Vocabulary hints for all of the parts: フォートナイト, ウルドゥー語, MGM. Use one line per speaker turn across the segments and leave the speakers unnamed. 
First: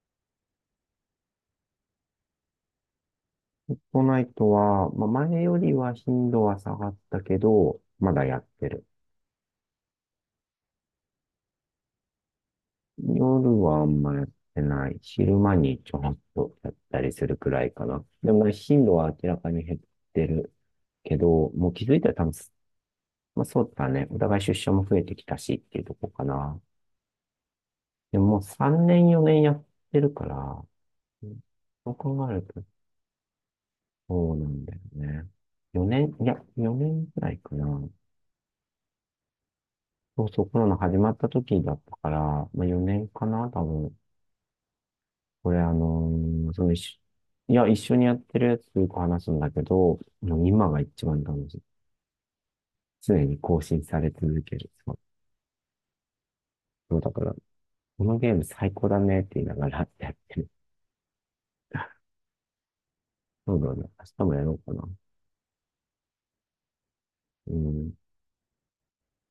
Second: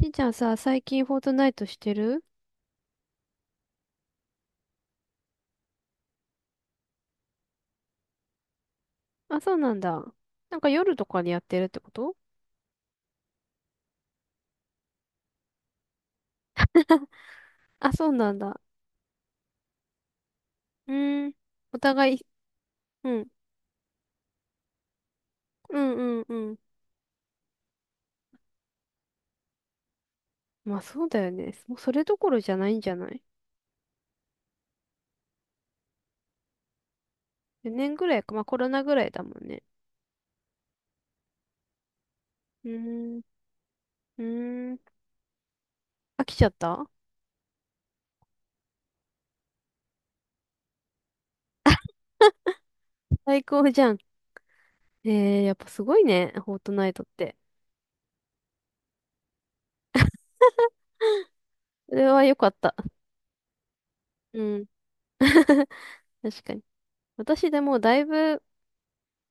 しんちゃんさ、最近フォートナイトしてる？
フォートナイトは、まあ、前よりは頻度は下がったけど、まだやってる。
あ、そうなんだ。なんか夜とかにやってるってこと？
夜はあんまやってない。昼間にちょっとやったりするくらいか
あ、
な。
そうな
で
ん
も、
だ。
頻度は明らかに減ってる
う
け
ーん。
ど、もう
お
気づいた
互
ら多
い、
分、
うん。
まあ、そうだね。お互い出社も増えてきたしっ
う
ていうとこ
んうん
か
うん。
な。でも、もう3年4年やってるから、
まあそうだよね。もうそ
そう
れどこ
考え
ろ
る
じゃ
と、
ないんじゃない？
そうなんだよね。4年、いや、4年くらいか
4
な。
年ぐらいか。まあコロナぐらいだもんね。
そうそう、コロナ始まった時だったから、まあ、
う
4年
ーん。
かな、多分。
うーん。
これ、あの
飽きちゃっ
ーその一
た？
緒、いや、一緒にやってるやつとよく話すんだけど、もう今が一番楽しい。常に
最
更
高じ
新
ゃん。
され続ける。そう、
やっぱすごいね。フォートナイ
そう
トっ
だから、
て。
このゲーム最高だねって言いながらやってる。
それは良かった。
そうだね。明日もや
う
ろう
ん。
かな。
確かに。私
う
でも
ん。
だいぶ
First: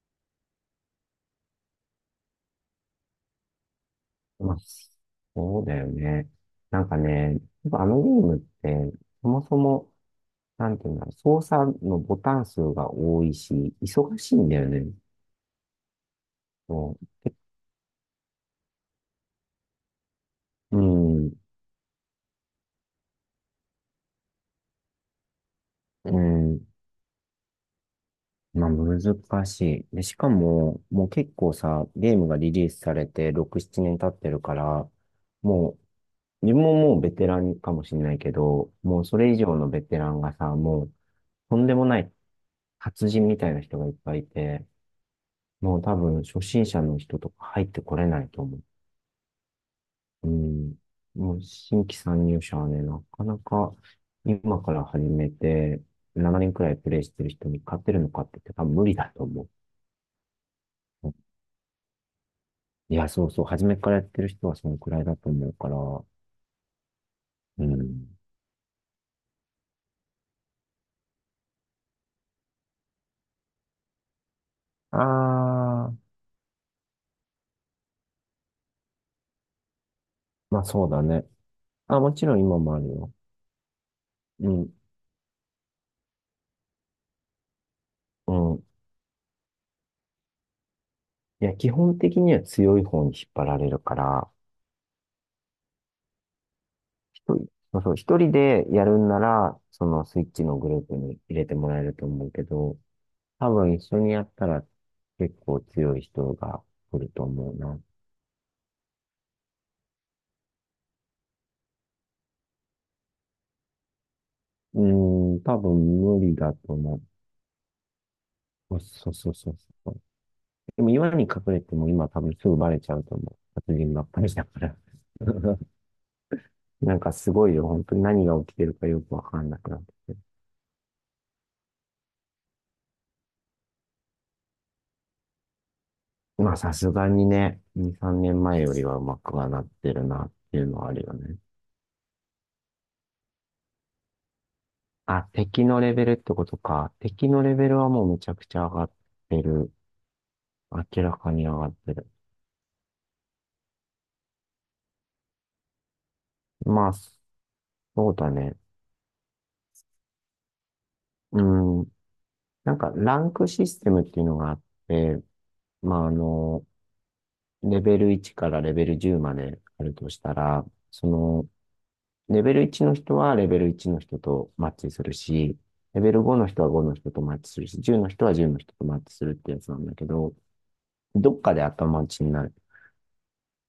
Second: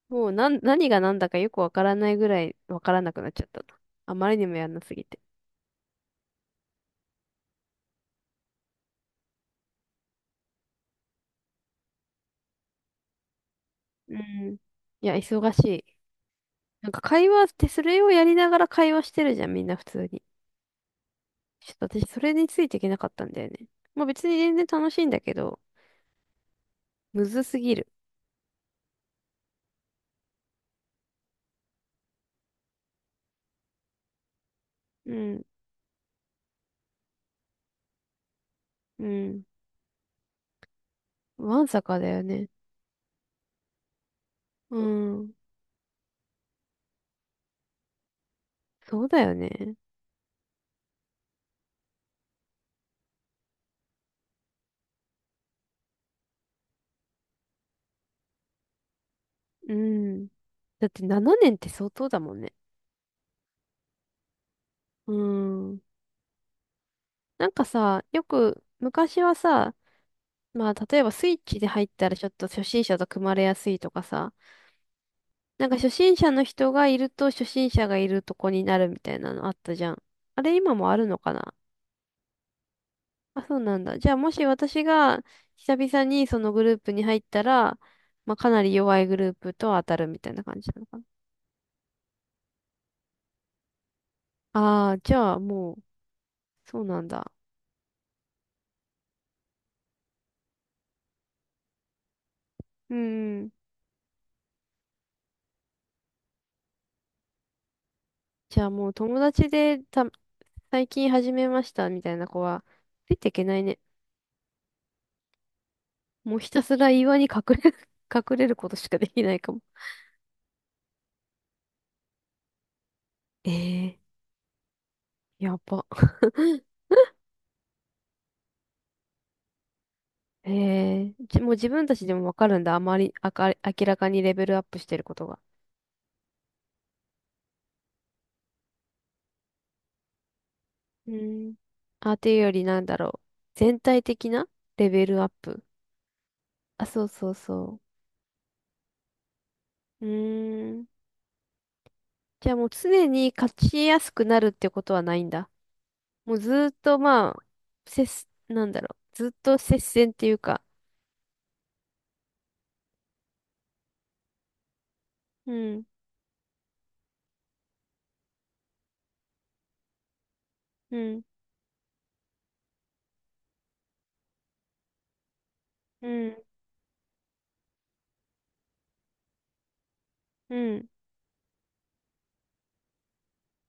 もう何が何だかよくわからないぐらいわからなくなっちゃったな。あまりに
ま
も
あ、
やんなすぎて。
そうだよね。なんかね、やっぱあのゲームって、そもそも、なんていうんだろう、操作のボタン数が多いし、忙
う
しいん
ん。
だよね。
いや、忙しい。なん
そ
か
う
会話ってそれをやりながら会話してるじゃん、みんな普通に。
うん、
ちょっと私それについていけなかったんだよね。まあ別に全然楽しいんだけど、
うん、
むずすぎる。
まあ難しい。で、しかも、もう結構さ、ゲームがリリースされて6、7年経ってるから、
うん、
もう、自分ももうベテランかもしれないけど、もう
う
それ以
ん。
上のベテランがさ、もう、と
わ
ん
ん
で
さ
も
か
な
だ
い
よね。
達人みたいな人がいっぱいいて、
うん。
もう多分初心者の人とか入ってこれないと思う。
そうだよね。
うん。もう新規参入者はね、なかなか今から始めて、7年くらいプレイしてる人に勝てるのかって言って多分無理だと思う。
うん。だって7年って相当だもんね。
いや、そうそう。初めからやってる人はそのくらい
う
だと思うから。
ん。なんか
う
さ、
ん。
よく昔はさ、まあ、例えばスイッチで入ったらちょっと初心者と組まれやすいとかさ。なんか初
ああ、
心者の人がいると初心者がいるとこになるみたいなのあったじゃん。あれ
まあ
今
そう
もあ
だ
るの
ね。
かな？
あ、もちろん今もあるよ。
あ、そうなんだ。じゃあもし
うん、
私が久々にそのグループに入ったら、ま
う
あかな
ん。
り弱いグループと当たるみたいな感じなのかな。
いや、基本的には強い方に引っ張られるから、
ああ、じゃあもう、そうなん
一
だ。
人、そうそう、一人でやるんなら、そのスイッチのグループに入れてもらえると思うけど、
うー
多
ん。
分一緒にやったら結構強い人が来ると思うな。
じゃあもう友達でた、最近始めましたみたいな子は、ついていけないね。
うーん、多分無理
もうひ
だ
た
と
すら
思
岩に隠れ、隠れること
う。
しかで
そう
き
そ
な
う
いか
そう
も。
そう。でも岩に隠れても今多分すぐバレちゃうと思う。殺人
ええ
ばっかりだから。
ーや ば。
なんかすごいよ。本当に何が起きてるかよくわかんなくなってきて。
ええーじもう自分たちでもわかるんだ。あまり、あか、明らかにレベルアップしてることが。
まあさすがにね、2、3年前よりはうまくはなってるなっていうのはあるよ
う
ね。
ん。あ、というよりなんだろう。全体的なレベル
あ、
アップ。
敵のレベルってこと
あ、
か。
そうそ
敵
う
のレベル
そ
はもうめちゃくちゃ上がってる。
う。うーん。
明らかに上がってる。
じゃあもう常に勝ちやすくなるってことはないんだ。もうずーっ
まあ、
とまあ、
そうだね。
なんだろう。ずっと接戦っていうか。
うん。なんかランクシステムっていうのがあって、
うん、
まあレベル1からレベル10まであるとしたら、
う
そ
ん、
の、レベル1の人はレベル1の人とマッチするし、レ
う
ベル5
ん、
の人は5の人とマッチするし、10の人は10の人とマッチするってやつなんだけど、
うん。
どっかで頭打ちになる。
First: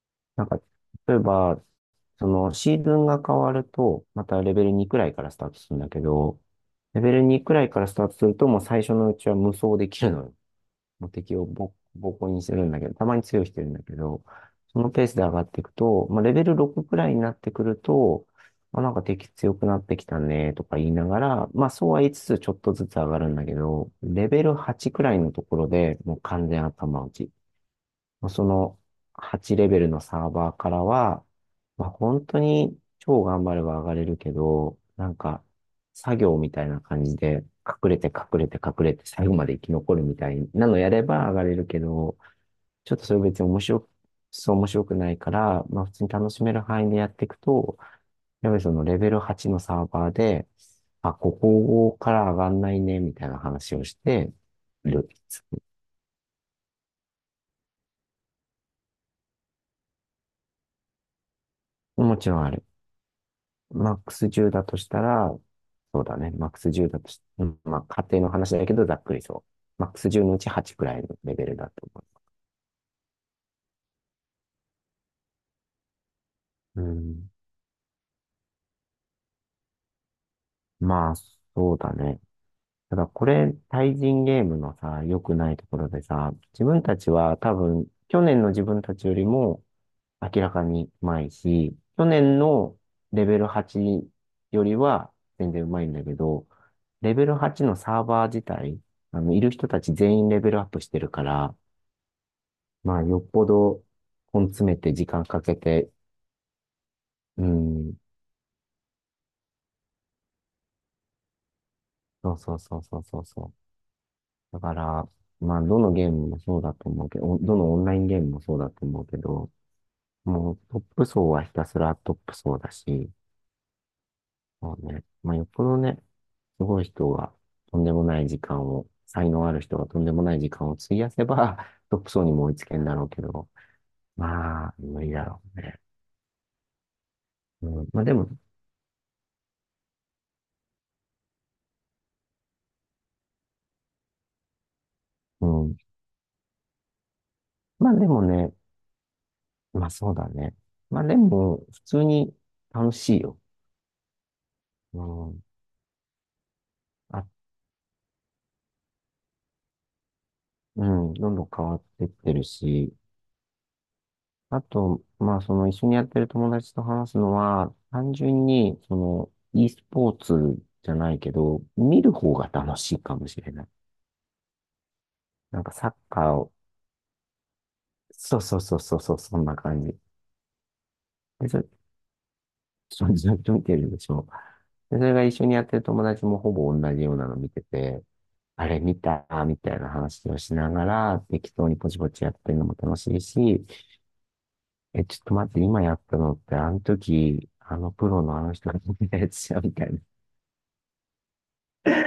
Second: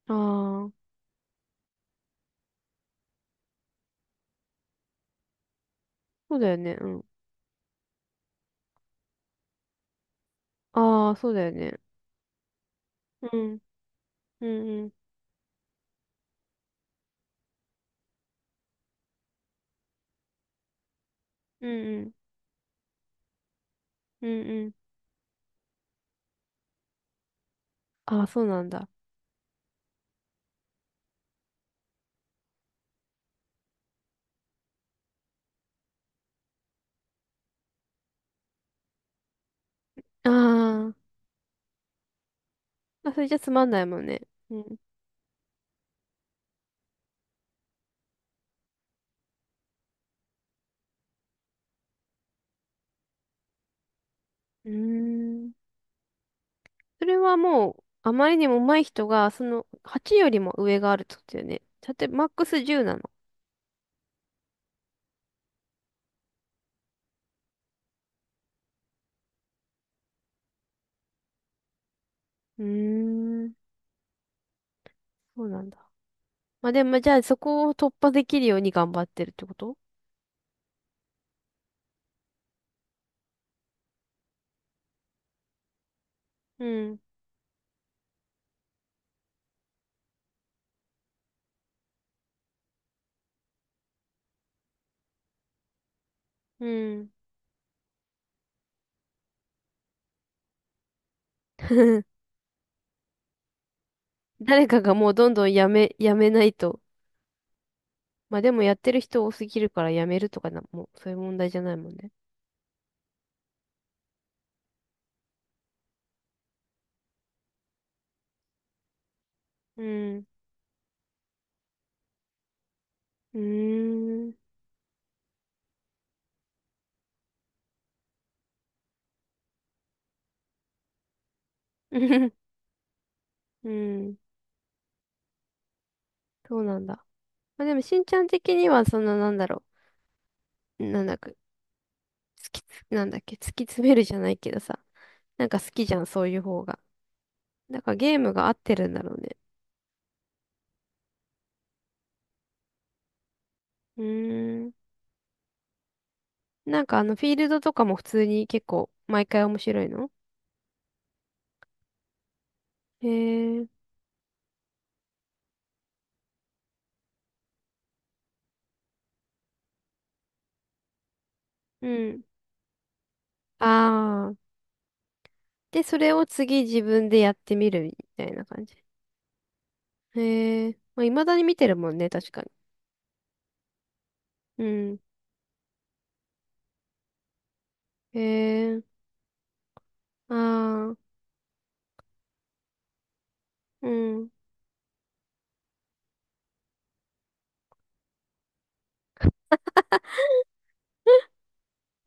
あ
なんか、
あ。
例えば、そのシーズンが変わると、またレベル2くらいからスタートするんだけ
そう
ど、
だよね。う
レ
ん。
ベル2くらいからスタートすると、もう最初のうちは無双できるのよ。も
あ
う
あ、そう
敵を
だよ
ボ、
ね。
ボコボコにするんだけど、たまに
う
強いし
ん。
てるんだけど、
うん
そ
う
の
ん。
ペースで上がっていくと、まあ、レベル6くらいになってくると、あ、なんか敵強くなってきたねとか言いながら、ま
う
あ
ん
そう
う
は言い
ん。
つつちょっとずつ上がるんだけど、
う
レ
ん
ベル
うん。
8くらいのところでもう完全頭打ち。
ああ、
まあ
そ
そ
うなん
の
だ。
8レベルのサーバーからは、まあ、本当に超頑張れば上がれるけど、なんか作業みたいな感じで隠れて隠れて隠れて最後まで生き残るみ
あ
たいなのや
あ。
れば上がれるけど、ちょっと
あ、
それ
それじゃ
別に
つ
面
まんな
白
い
く、
もんね。
そう
う
面
ん。
白くないから、まあ普通に楽しめる範囲でやっていくと、やっぱりそのレベル8のサーバーで、あ、ここから上がんないね、みたいな話をして
う
る。
ーん。それはもう、あまりにも上手い人が、その、8よりも上があるってことだよね。だって、
も
マッ
ちろ
ク
んあ
ス
る。
10なの。
マックス10だとしたら、そうだね。マックス10だとし、うんまあ、家庭の話だけど、ざっくりそう。マックス10のうち8くらいのレベルだと思
うーん。そうなんだ。まあ
う。
で
う
も、じゃあ
ん。
そこを突破できるように頑張ってるってこと？
まあ、そうだね。ただ、これ、対人ゲームのさ、良くないところでさ、
う
自分た
ん。
ちは多分、去年の自分たちよりも明らかにうまいし、去年のレベル8よりは全然うまいんだけど、
うん。
レベル8のサーバー自体、いる人たち全員レベルアップしてるから、まあ、よっぽど根
誰
詰め
か
て
が
時
もう
間
どん
か
どん
けて、
やめないと。
うん、
まあでもやってる人多すぎるからやめるとかな、もうそういう問題じゃないもんね。
そうそうそうそうそうそう。だから、まあ、どのゲームもそうだと思うけど、どのオンラインゲームもそうだと思うけど、
うん。
もうトップ層はひたすらトップ層だし、
うーん。
そうね。まあ、よっぽどね、すごい人がとんでもない時間を、才能ある人がとんでもない時間を費やせば、トップ層にも追い つけんだろうけど、
うん。
まあ、無理だろうね。
そうなんだ。まあでも
うん、
し
ま
ん
あで
ちゃん
も、
的にはそんななんだろう。なんだか、突きつ、なんだっけ、突き詰めるじゃないけどさ。な
う
んか好
ん、
きじゃん、そういう方が。なん
ま
か
あで
ゲー
も
ムが合
ね、
ってるんだろうね。
まあそうだね。まあでも、普通に楽しいよ。
うーん。
うん。
なんかあのフ
あ、
ィールドとかも普通に結構毎回面白いの？
うん、どんどん変わってってるし、
へえ。
あと、まあその一緒にやってる友達と話すのは、単純に、その、e スポーツじゃないけど、
う
見る
ん。
方が楽しいかもしれない。
ああ。
なんか
で、
サッ
それを
カーを、
次自分でやってみるみたい
そう
な
そう
感じ。
そうそうそう、そんな感じ。
へえ。まあ、未だに
で、
見
そ
てるもんね、確かに。
そずっと見てるでしょ。
うん。
で、それが一緒にやってる友達もほぼ同じようなの見てて、
へ
あれ
え。
見たみたいな話
あ
をしなが
あ、
ら、適当にポチポチやってるのも楽しいし、
うん。
え、ちょっと待って、今やったのって、あの時、あのプロのあの人が見たやつじゃんみたいな。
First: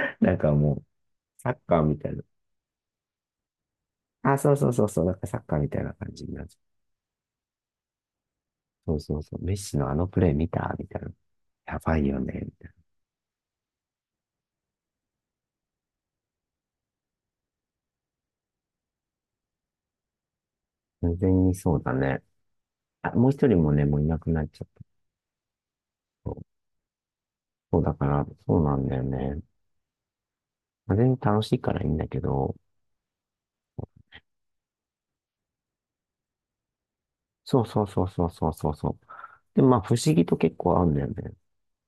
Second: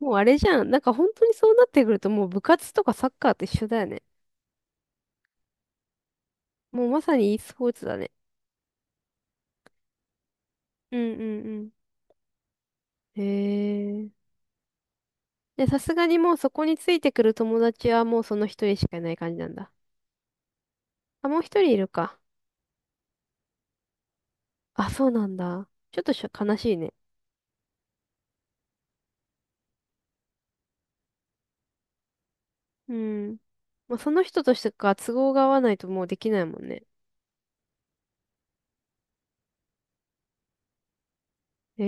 もう あ
な
れ
ん
じ
か
ゃん。
も
なん
う、
か本当にそ
サ
う
ッ
なっ
カ
て
ー
く
み
る
た
と
いな。
もう部活とかサッカーと一緒だよね。
あ、そうそうそうそう、なんかサッカーみたいな感じになっち
もうまさに e スポーツだね。
ゃう。そうそうそう、メッシのあのプレー見たみ
う
た
ん
いな。
うん
やばいよね。みたい
うん。へえ。で、さすがにもうそこについてくる友達はもうその一人しかいない感じなんだ。
な完全
あ、もう一
然に
人い
そう
る
だ
か。
ね。あ、もう一人もね、もういなくなっちゃった。
あ、そうなんだ。ちょっと悲しいね。
そうだから、そうなんだよね。全然楽しいからいいんだけど、
うん。まあ、その人としてか都合が合わないともうできないもんね。
そうそうそうそうそうそうそう。でまあ不思議と結構合うんだよね。
へ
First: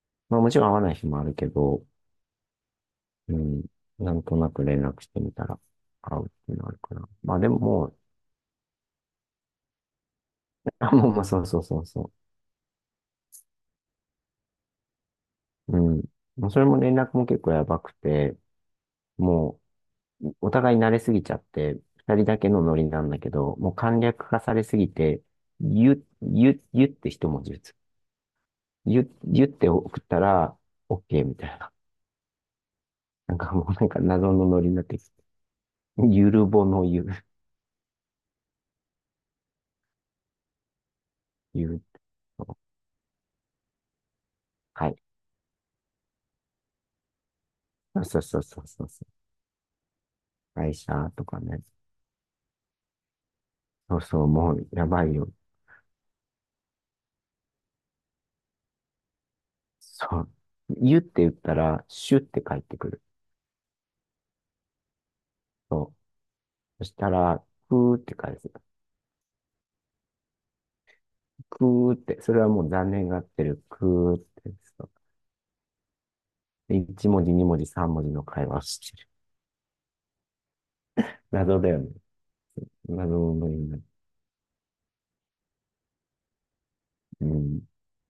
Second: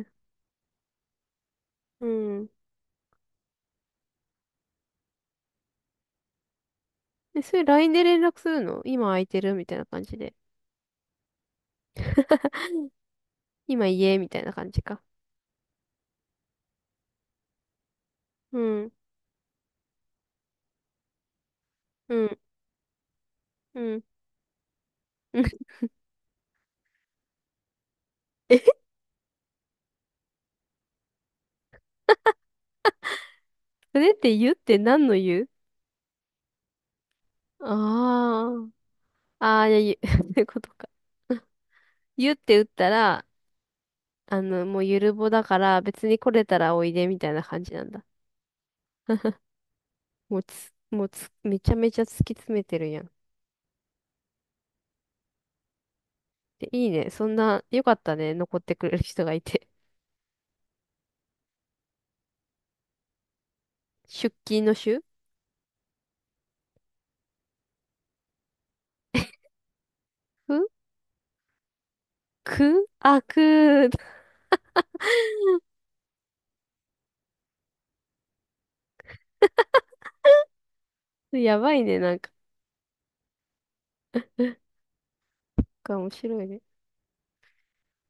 え。
まあもちろん合わない日もあるけど、
うん。
うん、なんとなく連絡してみたら合うっていうのあるから。まあ
え、
で
そ
も
れ
も
LINE
う、
で連絡するの今空いてるみたいな感じで。
あ、もうまあそうそうそうそ
今家みたいな感じか。
う。うん。もうそれも連絡も結構やばくて、
うん、
もうお互い慣れすぎちゃって、二
う
人
ん、
だけのノリなんだけど、もう
う
簡
ん。
略化されすぎて、
うん
ゆ、ゆ、ゆって一文字打つ。
え、
ゆ、ゆって送ったら、OK みたいな。なんかもうなん
そ
か
れっ
謎
て
の
言っ
ノリに
て
なってき
何
て
の言う？
ゆるぼのゆ、
ああ、ああー、いや、言う そことか。
ゆる
言って打ったら、あの、もう
はい。
ゆるぼだから別に来れたらおいでみたいな感じなん
そ
だ。
うそうそうそうそう。
もうつ、
会
もう
社と
つ、
か
め
ね。
ちゃめちゃ突き詰めてるやん。
そうそう、もうやばいよ。
で、いいね。そんな、よかったね。残ってくれる人がいて。
そう。ゆって言ったら、シュって返ってくる。
出勤の週
そう。そしたら、くーって返す。
ふ
くーって、それはもう
く
残念が
あ、
ってる。く
く
ーって。そうで一文字、二文字、三文字の会話をしてる。
や
謎だ
ば
よ
い
ね。
ね、なんか。
謎のような。
面白いね。
うん。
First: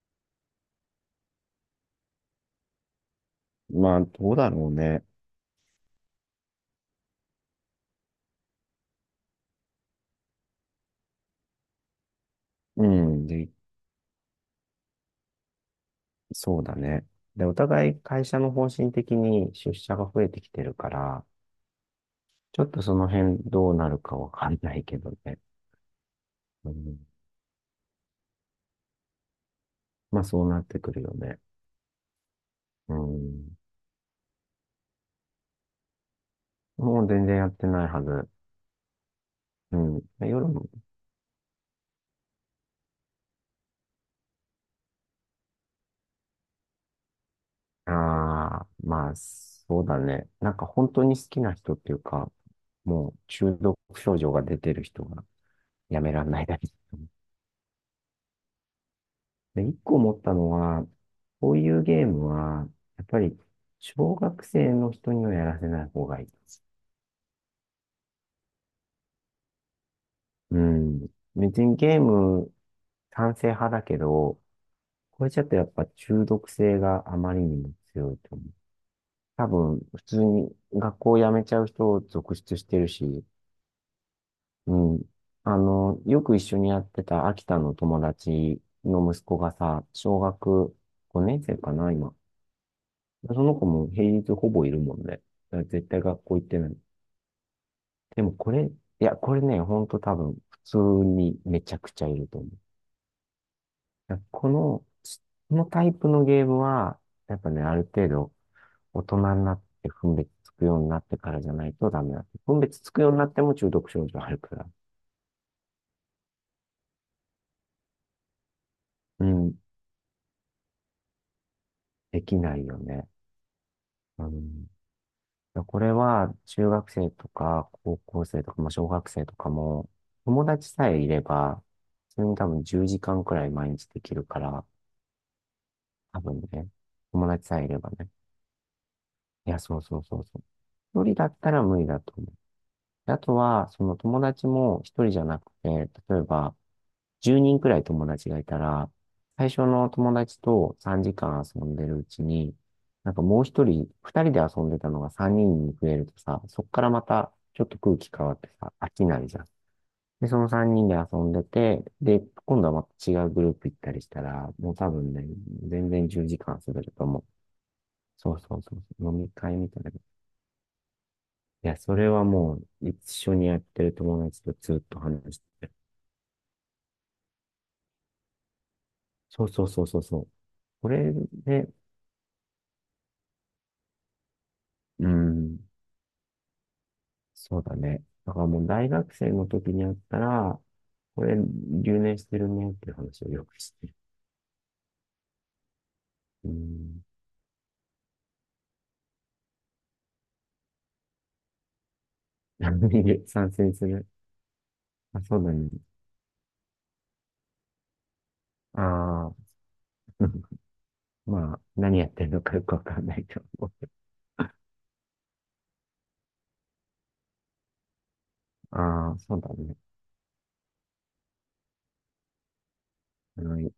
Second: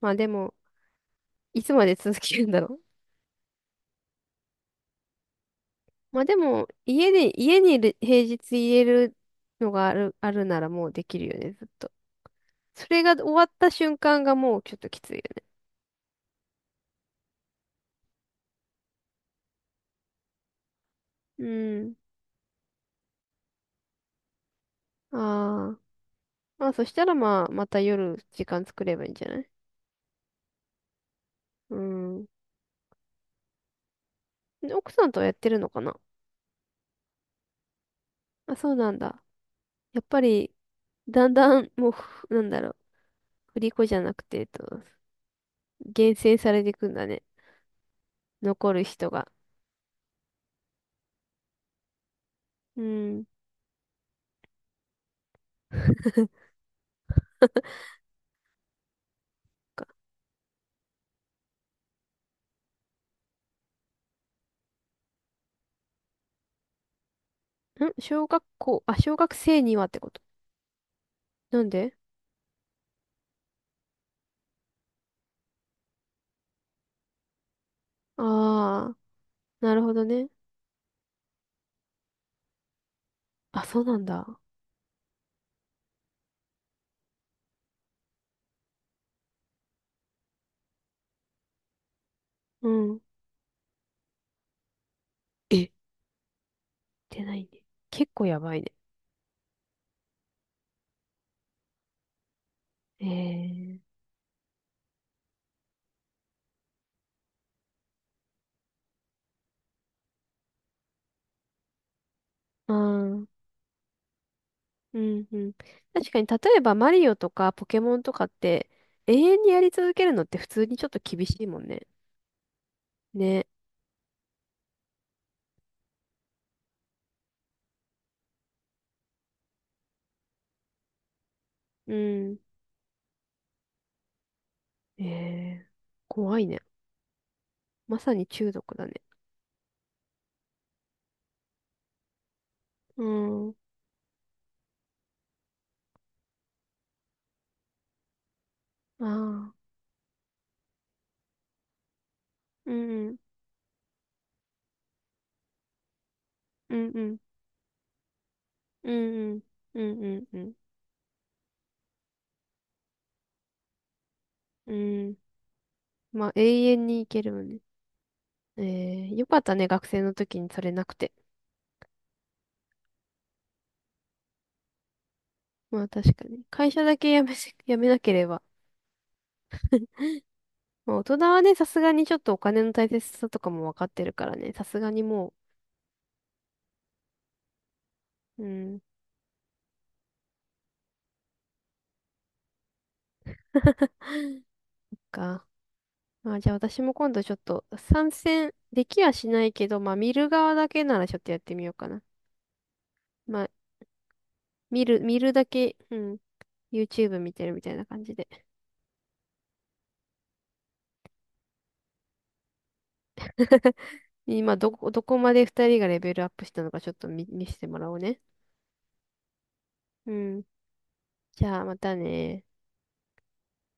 まあでも、いつまで続けるんだろう。
まあ、どうだろうね。
まあでも、家にいる平日言えるのがあるならもうできるよね、ずっと。
う
それが終
ん。
わっ
で、
た瞬間がもうちょっときついよね。
そうだね。で、お互い会社の方針的に出社が増えてきてるから、
う
ちょっとその辺どうなるかわかんないけど
ん。
ね。
ああ。ま
う
あそし
ん、
たらまあ、また夜時間作ればいいんじゃない？
まあそうなってくるよね。
うん。
うん、
奥さんとはやってるのかな？
もう全然やってないはず。
あ、そうなんだ。
う
やっぱ
ん、夜
り、
も、
だんだん、もうふ、なんだろう。振り子じゃなくて、えっと、厳選されていくんだね。
ああ、
残る人
まあ
が。
そうだね。なんか本当に好きな人っていうか、
う
もう
ん。
中毒症状が出てる人がやめらんないだけ。で、一個思ったのは、こういうゲームは、やっぱり、小学生の人にはやらせない方がいい。
小学生にはってこと？
うん。
な
別
ん
に
で？
ゲーム、賛成派だけど、これちょっとやっぱ中毒性があまりにも強いと思う。
ああ
多
ー、な
分、
るほど
普通
ね。
に学校を辞めちゃう人を続出してるし、
あ、そうなんだ。
うん。よく一緒にやってた秋田の友達の息子がさ、小学5年生かな、今。
うん。
その子も平日ほぼいるもんね。だから
え、
絶対学校行ってない。
出ないね。結
で
構
も
や
こ
ばい
れ、い
ね。
や、これね、ほんと多分、普通にめちゃくちゃいると思う。
ええ
だからこの、このタイプのゲームは、やっぱね、ある程度、大人になって分別つくようになってからじゃないとダメだって。分
ああ
別つくようにな
ー、
っても中毒症状あるから。
うん、うん。確かに、例えばマリオとかポケモンとかって、永
う
遠に
ん、
やり続けるのって普通にちょっと厳しいもんね。
できないよね。
ね。
うん。これは中学生とか高校生とか、まあ、小学生とかも友達さえいれば、
う
それに
ん。
多分10時間くらい毎日できるから、
ええ
多
怖
分
いね。
ね、友達さえいれば
ま
ね。
さに中毒だね。
いや、そうそうそうそう。一人だったら無理だと思う。
う
であと
ん。
は、その友達も一人じゃなくて、例えば10人くらい友達がいたら、最
あ
初
あ、
の友達と3時間遊んでるうちに、
う
なん
ん、
かもう一人、二人で遊んでたのが3人に増えるとさ、そっ
う
から
ん、う
ま
ん、
たちょっと空気変わってさ、
う
飽きない
ん、う
じゃ
ん、
ん。
うん、うん、
で、
う
その
ん。
3人で遊んでて、で、今度はまた違うグループ行ったりしたら、
う
もう多分
ん
ね、全然10
まあ、
時間
永
遊べ
遠
る
に
と
行
思
け
う。
るもんね。
そうそ
え
うそうそう。
ー、
飲
よ
み
かった
会
ね、
みたい
学
な
生の時にそれなくて。
いや、それはもう、一緒にやってる友達とずっと話してる。
まあ、確かに。会社だけ辞めなければ。
そうそうそうそうそう。こ
まあ、大
れ
人はね、さ
で、
すがにちょっとお金の大切さとかもわかってるからね、さすがに
う
も
ん、そうだね。だか
う、う
らもう
ん、
大学生の時にやったら、これ留年してるねっていう話をよくしてる。
か。まあ、
う
じゃあ私も
ん。
今度ちょっと参戦できはしないけど、まあ、見る側だけならちょっとやってみようかな。まあ、
賛成する。
見
あ、
る
そ
だ
うだね。
け、うん、YouTube 見てるみたいな感じで。
ああ、まあ、何やってるのかよくわかんないと思う。
今、どこまで二人がレベルアップしたのかちょっと見せてもらおうね。
ああ、そうだね。
うん。じゃあまたね。
あの。